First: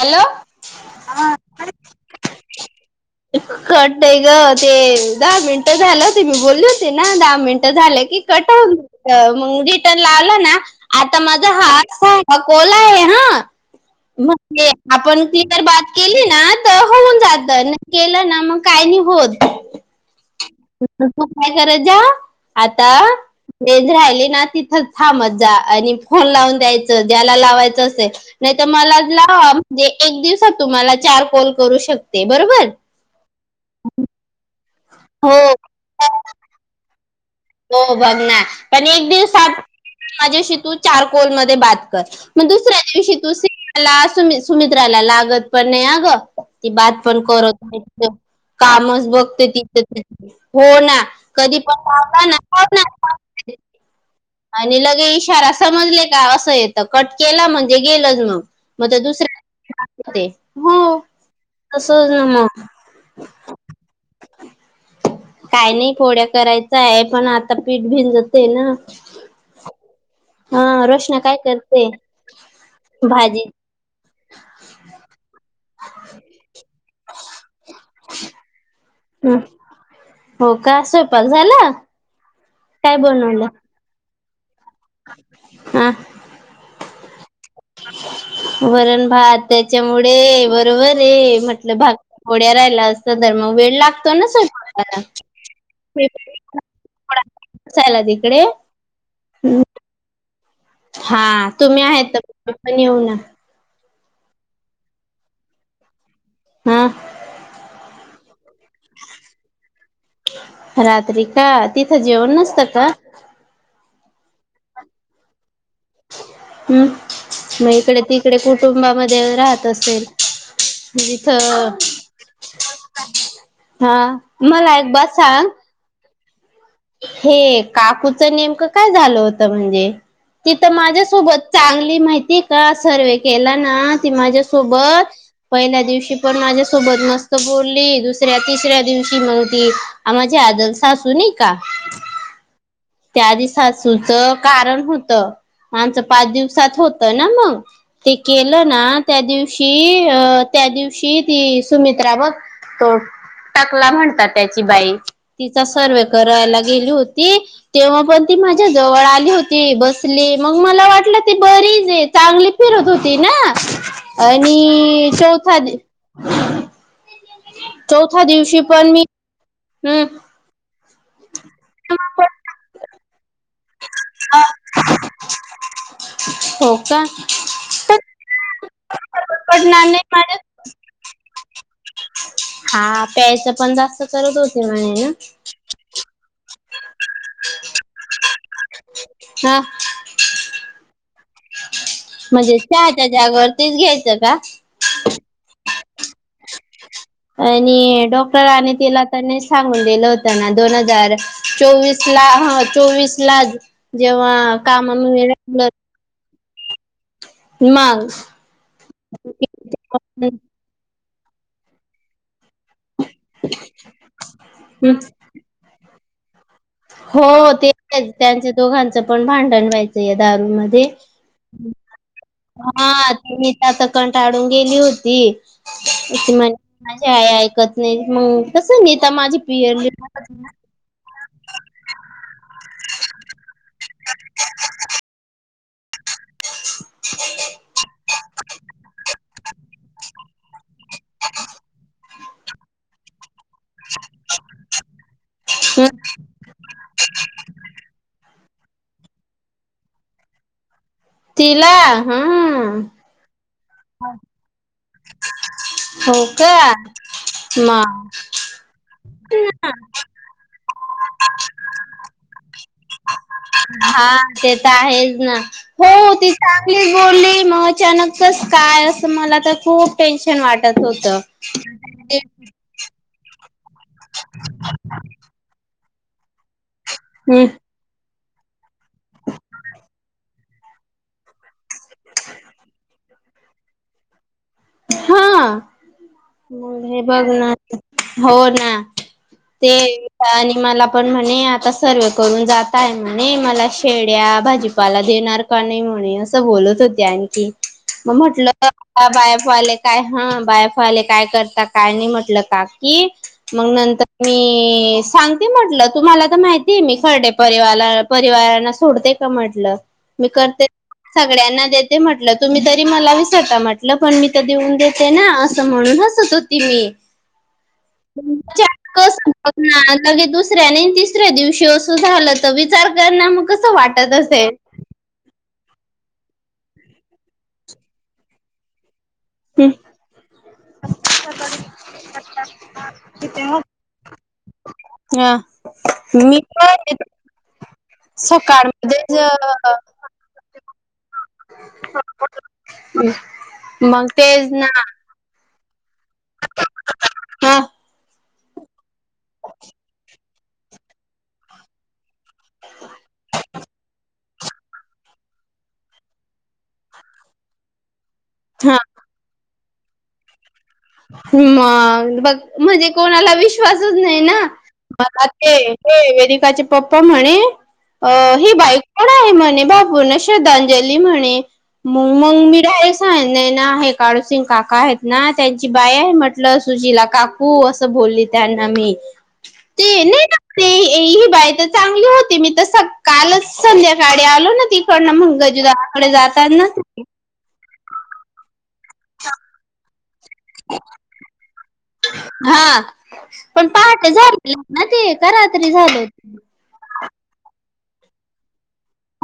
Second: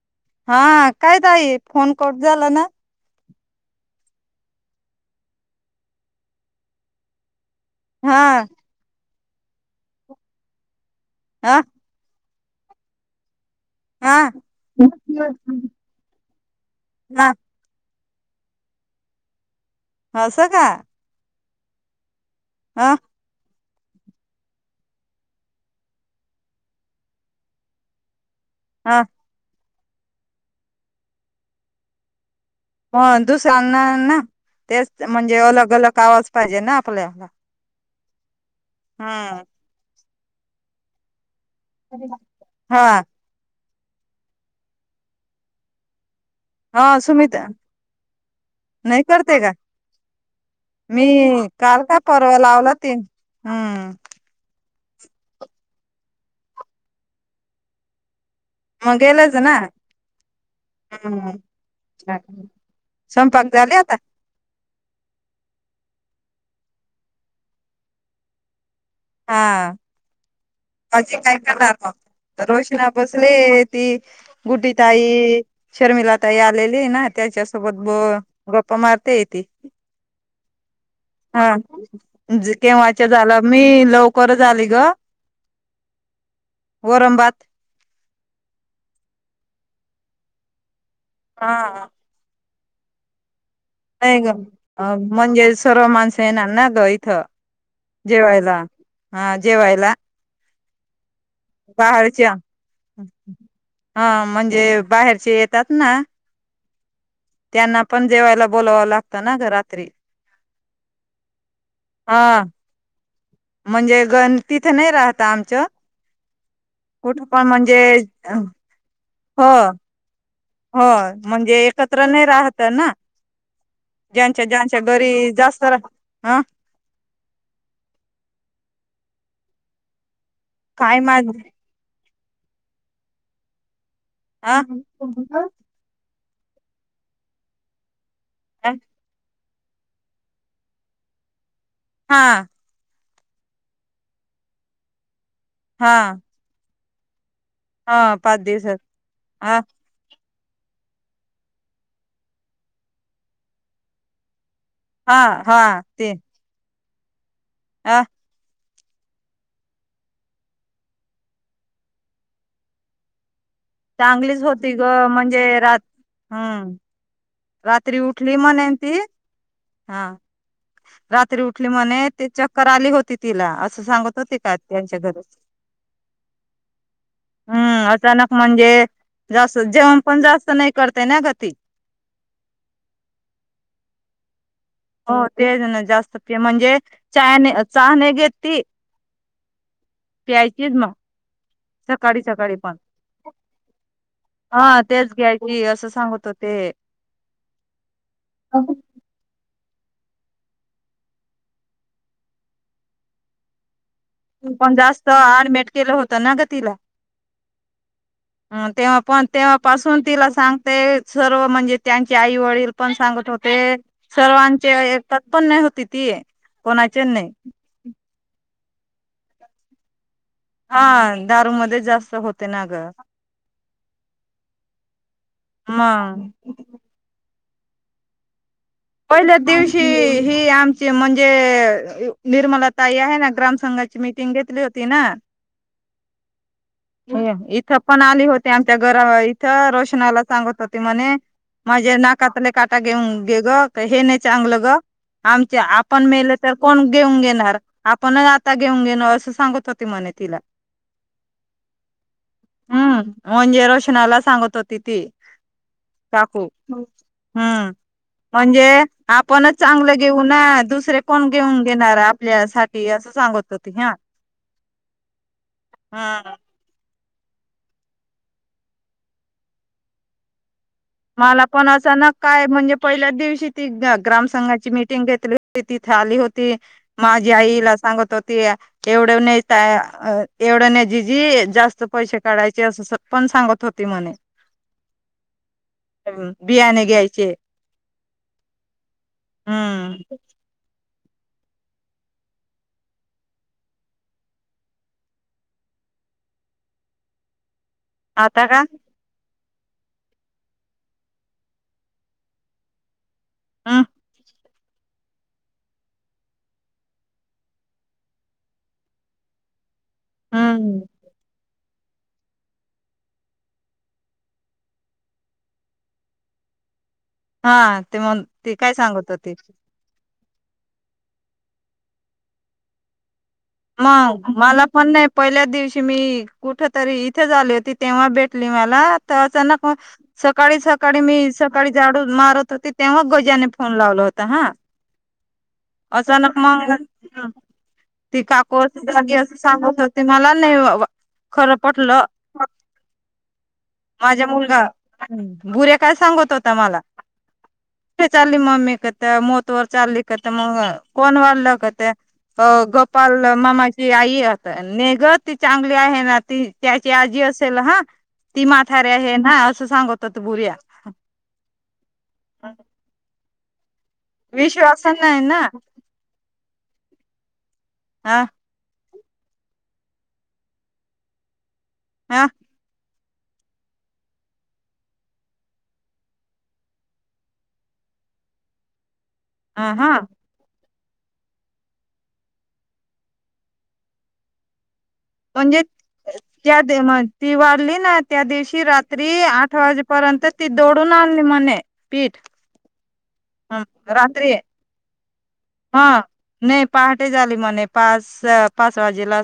Hello हा, काय ताई फोन कट झाला ना? कट नाही ग, ते दहा मिनट झालं होती, मी बोलले होते ना दहा मिनट झालं की हा कट होऊन, मग रिटर्न आला ना आता माझा हा ह कॉल आहे हा. हा मग ते आपण क्लिअर बात केली ना, तर होऊन हा जात. केलं ना मग काही नाही होत. असं का? मग तू काय करायच ह आता राहिली ना तिथंच थांबत जा, आणि फोन लावून द्यायचं ज्याला लावायचं असेलं. नाही तर मला ह लावा म्हणजे, एक दिवसात तुम्हाला चार कॉल करू शकते. बरोबर मग दुसऱ्यांना ना तेच म्हणजे अलग अलग हो आवाज पाहिजे ना आपला हो बघ ना, पण एक दिवसात माझ्याशी तु चार कॉल मध्ये बात कर मग दुसऱ्या हा दिवशी तू सिमला सुमित्राला लागत पण नाही अ गं. ती हा बात पण सुमिता करत नाही. नाही कामच करते बघते का तिथ ती हो ना मी कधी काल का पण ना लावला ते, लावणार. हम्म आणि लगे इशारा समजले का असं येतं कट केलं म्हणजे गेलंच मग. मग तर गेलच ना दुसऱ्या [unintelligible] ते हो, हम्म तस ना मग स्वयंपाक झाले आता. काय नाही पोळ्या करायचा आहे, पण आता पीठ भिंजत आहे ना. हा हा भाजी रोशना काय करणार करते? मग? रोशना बसले भाजी ती गुड्डी ताई, शर्मिला ताई, आलेली ना त्याच्यासोबत ब गप्पा मार ते ह ती, हो का स्वयंपाक हा. झाला केव्हाच्या झालं, मी लवकर हम्म वरण भात वरण भात त्याच्यामुळे बरोबर ते म्हटलं हा भाकरवड्या राहिलं असतं तर मग वे नाही ग, अ म्हणजे सर्व माणसं येणार ना ग इथं. स्वयंपाकाला ला तिकडे जेवायला हा जेवायला. हा, तुम्ही आहेत बाहेरच्या ना [unintelligible] पण येऊ ना. हा, म्हणजे बाहेरचे येतात ना. हा. त्यांना पण जेवायला बोलावावं लागतं ना गं रात्री. रात्री का? तिथं जेवण हा नसतं का? म्हणजे गण तिथं नाही राहत आमचं हम्म, कुठ पण मग म्हणजे इकडे तिकडे कुटुंबामध्ये राहत असेल? होय, तिथं म्हणजे एकत्र नाही राहत ना? हा ज्यांच्या मला ज्यांच्या एक बात घरी सांग जास्त रा आ हे काकूचं नेमकं काय झालं होतं म्हणजे? ती तर काय माझ माझ्यासोबत चांगली माहितीए का, सर्वे केला ना ती अ माझ्यासोबत, पहिल्या दिवशी पण माझ्यासोबत मस्त बोलली, दुस ऱ्या तिसऱ्या दिवशी मग ती आ माझी आजसासू नाई हा. ते आजीसासूचं कारण होतं, हा आमचं पाच दिवसात होत ना मग. ते हा पाच केलं दिवसात ना त्या अ दिवशी अ त्या दिवशी ती सुमित्रा बघ तो टकला म्हणतात ची बाई हा हा तिचा सर्वे ते ला गेली होती, तेव्हा अ पण ती मा झ्या जवळ आली होती, बसली मग मला वाटलं ती बरीच आहे, चांगली फिरत होती ना. चांगलीच होती ग आणि म्हणजे चौथा दी रात हम्म रात्री चौथा उठली दिवशी म्हणे पण ती मी, हा हम्म रात्री उठली म्हणे ते चक्कर आली होती तिला. असं सांगत होते का त्यांच्या घरीच. हो का? हम्म, अचानक म्हणजे जास्त पडणार जेवण नाही पण माझ्या जास्त नाही करते ना ग ती. हा, पेयचं पण जास्त करत होते म्हणे हो, तेच ना जास्त पे म्हणजे चहाने चहा नई घेत ती. हा. प्यायचीच म. सकाळी-सकाळी म्हणजे पण, चहाच्या जागेवर तेच घ्यायचं का? हं तेच घ्यायाची, असं सांगत होते. हे. काय नाही, डॉक्टरानी तेला आता नेक्स सांगून दिलं होत ना, दोन हजार चोवीस ला, हा चोवीस लाज तु पण, जास्त आडमेट केलं होतं ना, ग? तिला मग हं तेव्हा पण, तेव्हा पासून, तिला सांगते सर्व म्हंजे त्यांचे आई वडील पण सांगत होते, सर्वांचे ऐकत पण नाही होती ती. कोणाचे हो नाही हो, ते त्यांचे दोघांचे पणं, भांडण व्हायचे यात. दारू हा मधे. दारू मध्ये जास्त होते ना ग हां. सुनीता तर कंटाळून गेली होती. आस मग म्हणी माझी आय. काय ऐकत नाईत मंग? पहिल्याच दिवशी, हे आमचे म्हंजे अ निर्मला ताई हाये ना ग्रामसंघा तीची मिटिंग घेतली होती, ना? इथं पण आली होते. आमच्या घरावर इथं. रोशनाला सांगत होते, म्हणे - माझे नाकातले काटा घेऊन गे ग. हे नाही चांगलं ग. आमच्या आपण मेलो तर, कोण घेवून घेणार आपणंच आप आत्ता घेऊन घेणं, असं सांगत होते, म्हणे तिला. तिला? हंम. म्हंजे रोशनाला सांगत होती. ती. हो काकू, का हम्म, हुं. मग म्हणजे आपणच चांगलं घेऊ ना? दुसरे कोण घेऊन घेणार आपल्या साठी आसं सांगत होती हां. हा ते हा. ली बोलली, मग अचानकच काय असं मला तर खूप टेन्शन वाट मला पण असं न काय म्हणजे पहिल्या दिवशी ती ग ग्राम संंघाची मिटिंग घेतली होती तिथे आली होती. माझी आईला सांगत होती की एवढं नाही एवढं नाही जिजी जास्त त पैसे काढायचे अस स पण सांगत होती म्हणे. हा, बियाणे मग हे बघ घ्यायचे ना, हो ना. ते हम्म आणि मला पण म्हणे आता सर्व करून जात आहे म्हणे, मला शेड्या भाजीपाला देणार का नाही म्हणे असं बोलत होती आणि ती, मग आता म्हटलं का बा वाले काय हा, बाय एफ आले काय करता काय नाही म्हटलं काकी. मग हम् नंतर मी मी सांगते म्हटलं, तुम्हाला तर माहितीय मी सरडे परिवाला परिवारांना सोडते का म्हटलं. मी करते, हम्म सगळ्यांना देते म्हटलं, तुम्ही तरी मला विसरता म्हटलं. पण मी तर देऊन देते ना असं म्हणून हसत होती मी. हा, ते मग ती काय चाट सांगत कसं होती? बघणार लगे दुसऱ्या ने तिसऱ्या दिवशी असं झालं तर विचार कर ना मग. कसं वाटत मग, असेल मला पण नाही पहिल्या दिवशी की मी कुठं तरी इथेच आली होती, तेव्हा भेटली मला. त अचानक हम्म, मग, सकाळी सकाळी मी सकाळी झाडू मारत होते तेव्हा गजाने फोन लावला हो त ना हा. अचानक मी मल पण ती काकू असं जागी सकाळमध्येच असं अ, सांगत होते मला नाही बाबा खरं पटलं. मग माझा तेच मुलगा, ना बुऱ्या काय सांगत होता मला? हा चालली मम्मी कते मोत इल वर चाली कते म कोण वाला कते ग. पल मामाची आई आस नेघ ती चांगली आहे ना, ती त्याची आजी असेल हा. ती हा म्हातारी आहे ना, असं सांगत होत बुऱ्या. हं मग बघ म्हणजे कोणाला विश्वास च नाही ना, विश्वास नाही मला ना ते हे वेदिकाचे पप्पा म्हणे अ ह ही बाई कोण आहे म्हणे? भावपूर्ण श्रद्धांजली म्हणे. मंग ह मंग मी डायरेक्ट सांगितलं नैना हाये, काळूसिंग काका हायेत ना. त्यांची बाई आहे म्हटलं, सुशीला काकू असं बोलली त्यांना मी. आ हा. ते नाही ना ते ये ही बाई तर चांगली होती, मी तर स कालच संध्याकाळी आलो ना ती तीकडन मंग म्हणजे गजुदादाकडे जातात त्या ना ती वाढली ना त्या दिवशी रात्री आठ वाजेपर्यंत, ती दडून आणली म्हणे पीठ हा पण पहाटे रात्री झालेलि ना. ते का रात्री हा, झालं नाही पहाटे झाली म्हणे पास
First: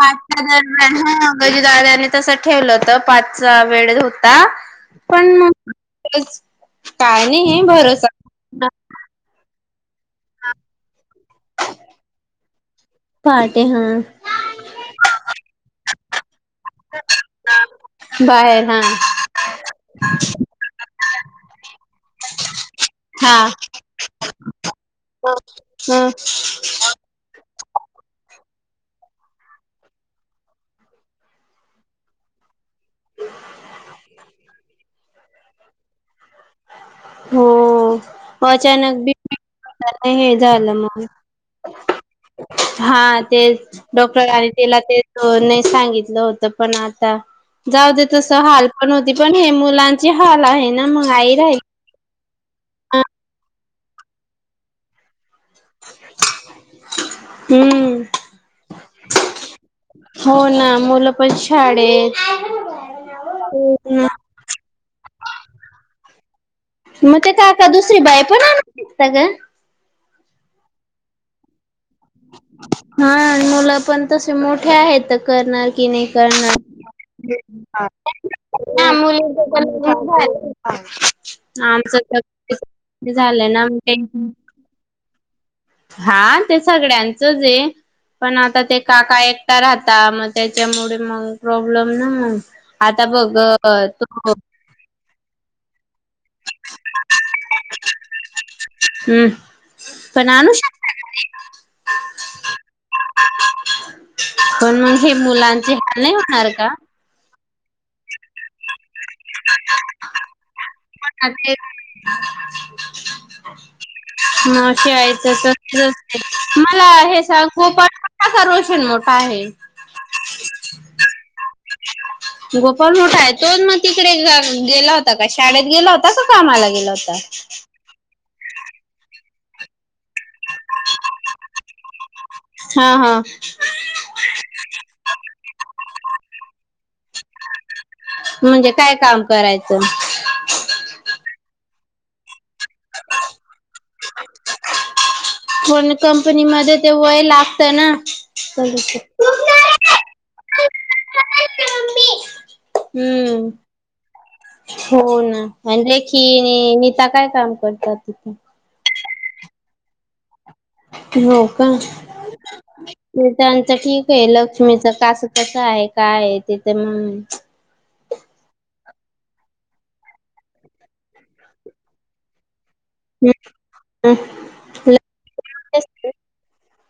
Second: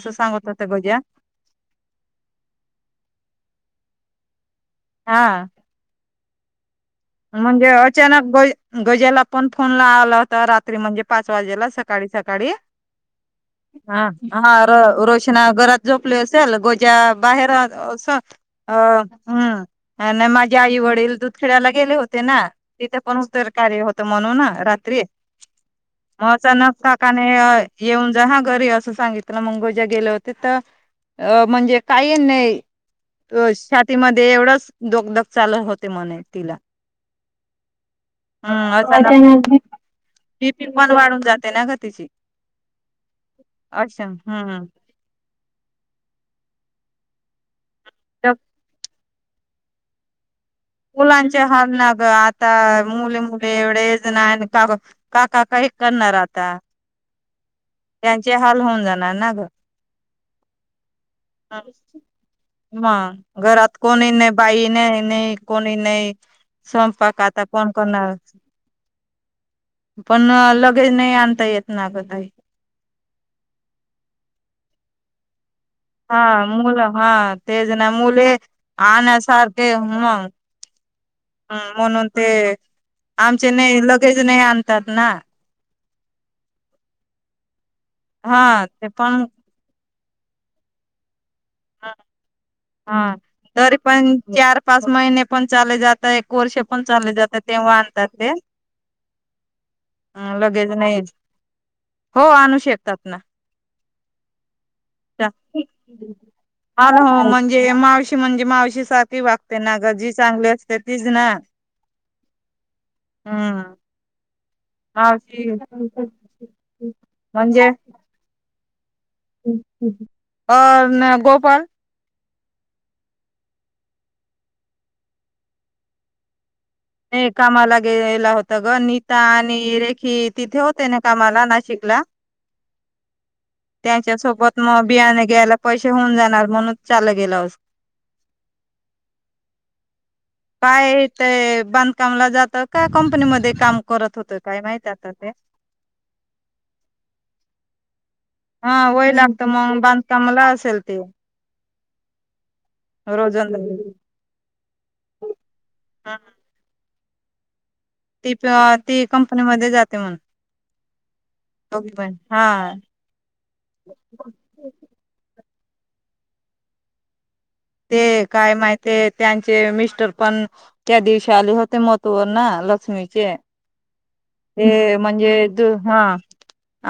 पाचच्या दरम्यान हा गजू दादाने तस ठेवलं होत, पाचचा वेळ हो ता. हा. रोज म्हणजे अचानक ग गज्याला पण, फोन लावला होता रात्री म्हजे पाच वाजेला सकाळी सकाळी पहाटे हा हा र रोशना घरात झोपली असेल गोजा बाहेर अस बाहेर अ हा हम् माझे आई वडील दूध खेळायला गेले होते ना तिथे पण होत हा उत्तरकार्य होत म्हणून रात्री ह म अस नस काकाने येऊन जहा घरी असं सांगितलं मंगोजा गेले होते तर अ म्हणजे काही नाही [unintelligible] त छातीमध्ये एवढंच धक धक चालत होते म्हणे तिला ह हम् आ [unintelligible] हे बीपी झालं पण मग वाढून जाते ना ग तिची हा ते अच्छा डॉक्टरनी हम्म तिला ते नाही सांगितलं होतं पण आ जाऊ दे तस त्या हाल पण होती पण हे मुलांची हाल आहे ना मग आई मुलांचे राहिली हाल ना आता मुले मुले एवढेच नाही का काका काही करणार आता हम्म त्यांचे हाल होऊन जाणार ना ग हो ना मुलं पण हम्म. शाळेत मग घरात कोणी नाही बाई नाही नाही कोणी नाही मग स्वयंपाक ते आता काका कोण दुसरी करणार बाई पण आणतात ग पण लगेज नाही आणता येत ना ग ताई हा मुलं पण तसे मोठे आहेत करणार कि नाही हा करणार मुलं हा तेच ना मुले मुली आणण्यासारखे मग [unintelligible] आमच म्हणून पण ते तेच आमचे नाही लगेच नाही आणतात ना हा ते सगळ्यांचच आहे पण आता हा ते काका पण एकटा राहत मग त्याच्यामुळे मग प्रॉब्लेम ना मग आता हा बघ तरी पण तो चार पाच महिने पण चालले [unintelligible] जात एक वर्ष पण चालले जातात तेव्हा आणतात ते हम्म पण ह आणू लगेच शकता नाही हो आणू शकतात ना पण मग हे मुलांचे हाल नाही होणार का? अ हो म्हणजे मावशी म्हणजे मावशी सात ती वागते ना ग जी चांगली असते तीच ना पण ते हम मावशी हा आईचं तर तसंच आहे. मला हे सांग म्हणजे गोपाळ मोठा का रोशन मोठा आहे? और ना गोपाळ गोपाळ मोठा आहे तो मग तिकडे गेला होता का शाळेत गेला होता का कामाला गेला होता? हे कामाला गेला होता ग नीता आणि रेखित तिथे होते ना कामाला नाशिकला हा हा त्यांच्या सोबत मग बियाणे घ्यायला पैसे होऊन जाणार म्हणून चालत गेलं अस म्हणजे काय काम करायचं काय ते बांधकामला जात तर त्या कंपनीमध्ये काम करत होत काय माहित आता ते पण कंपनी मध्ये ते वय लागत ना हा वय लागतं मग बांधकामला असेल ते हम्म रोजंद [unintelligible] हो ना आणि रेखी नीता काय काम करते ती प ती कंपनीमध्येध्ये जाते म्हूनन हो का म त्यांच ठीक आहे लक्ष्मीच कासव कसं आहे काय आहे तिथं मग ते काय माहिित त्यांचे मिस्टर पण त्या दिवशी आले होते म [unintelligible] मग लक्ष्मीचे हम्म ते म्हणजे द हा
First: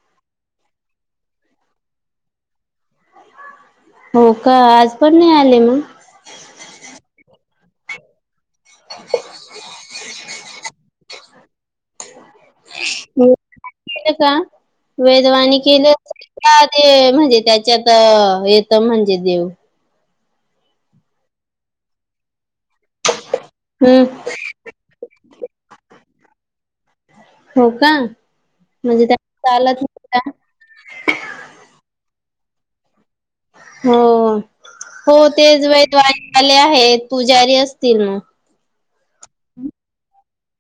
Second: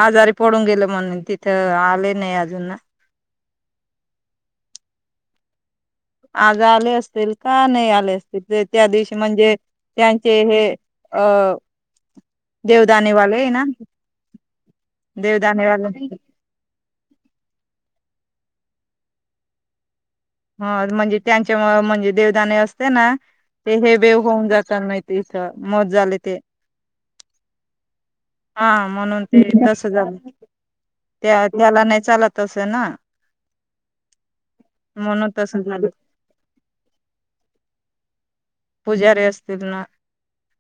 आजारी पडून गेलं म्हणून तिथं आले नाही अजून ना हो का आज पण नाही आले मग आज आले असतील का नाही आले असतील ते त्या दिवशी म्हणजे त्यांचे हे अं देवदाने वाले है ना? वेधवाणी केली देवदाणेवाले का ते म्हणजे त्याच्यात [unintelligible] [unintelligible] म्हणजे देव. हा म्हणजे त्यांच्या मूळं म्हणजे देवदाणे असते ना ते हे हम्म देव होऊन जाताल नाही इथं मग झाले ते हो. का हा म्हणजे त्या म्हणून ते चालत तसं नाही झालं, का त्या-त्याला नाही चालत. तसं ना हो. हो म्हणून तसं तेच झालं [unintelligible] आले आहे पुजारी असतील मग. पूजारी असतील ना?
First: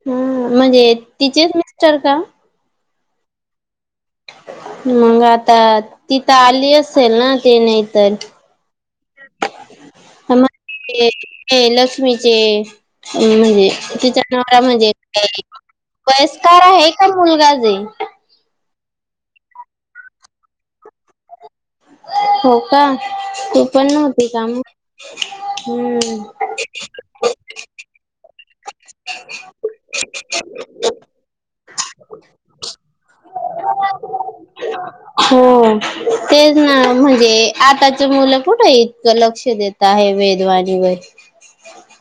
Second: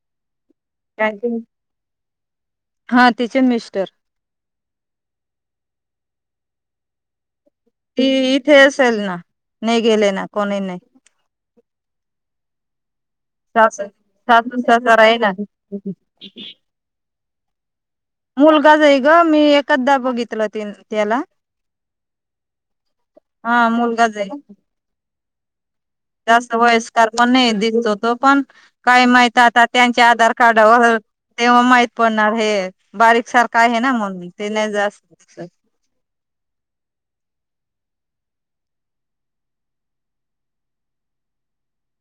हम्म म्हणजे तिचेच मिस्टर का? हा तिचे मिस्टर. मग आता तिथं आली असेल ना? ते नाही तर, ती इथे असेल ना नाही गेले ना कोणी नाही [unintelligible] केलं मीचे [unintelligible] म्हणजे सासू तिचा नवरा सासू म्हणजे सासरा आहे ना [unintelligible] वयस्कार आहे का? मुलगाच हे. मुलगाच आहे का मी एकदा बघितलं तिन त्याला. हो का, तू हा पण मुलगाच आहे नव्हती का मग? हम्म जास्त वयस्कर पण नाही दिसतो तो पण काय माहित आता त्यांच्या आधार कार्डवर तेव्हा माहित पडणार हे बारीक सारखं आहे ना मग ते नाही जास्त हो तेच ना म्हणजे आताची मुलं कुठे इतकं लक्ष देत आहे वेधवाणीवर. [inaudible]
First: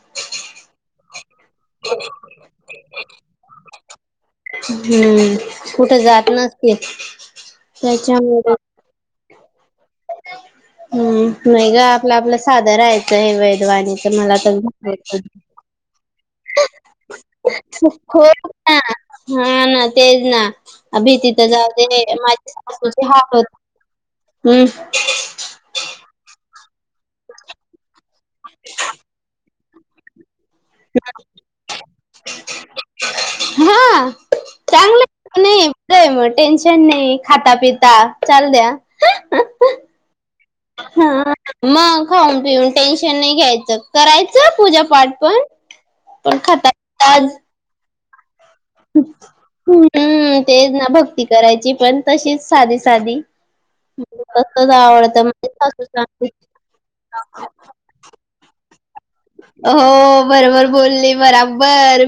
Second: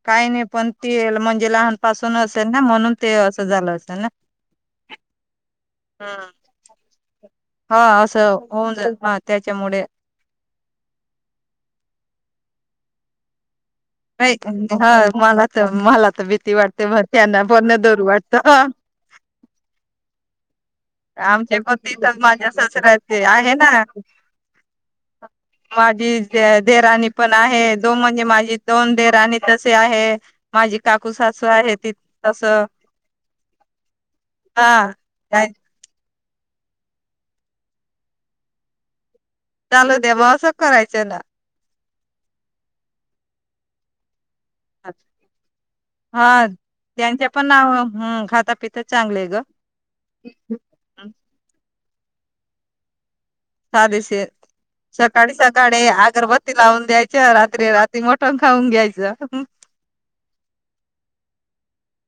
काही नाही पण ते म्हणजे लहानपासून असेल ना म्हणून ते असं झालं असेल ना? हम्म कुठे जात नसतील, हा असं त्याच्यामुळे होऊन जाईल हा त्याच्यामुळे हम्म नाही ग आपलं आपलं साधं राहायचं हे [unintelligible] मला नाही ह तर मला तर मला तर भीती वाटते मी मग त्यांना पण धरू हो वाटत ना [unintelligible] हा ना तेच ना. भीती तर आमच्या जाऊ दे पतीचं आणि माझ्या माझे सासूचे सासऱ्याचे हाल होत आहे ना. हम्म माझे [unintelligible] देराणी पण आहे दोन म्हणजे माझी दोन देराणी तसे आहे. माझी काकू सासू आहे ती तसं हा, हा चांगलं काय नाही काय मग टेन्शन नाही खाता पिता चालू द्या. करायचे हा ना. मग खाऊन पिऊन टेन्शन नाही घ्यायचं कराय [unintelligible] पूजापाठ पण, हा पण त्यांच्या [unintelligible] पण नाव हम्म [unintelligible] ग [unintelligible] हम्म तेच ना हं, भक्ती करायची पण तशीच साधी साधी. चालेशे, तसच आवडतं सकाळी म्हणजे सासू सकाळी सांगते अगरबत्ती लावून द्यायच्या रात्री रात्री [unintelligible] खाऊन घ्यायचं. हो बरोबर बोलली, बराबर.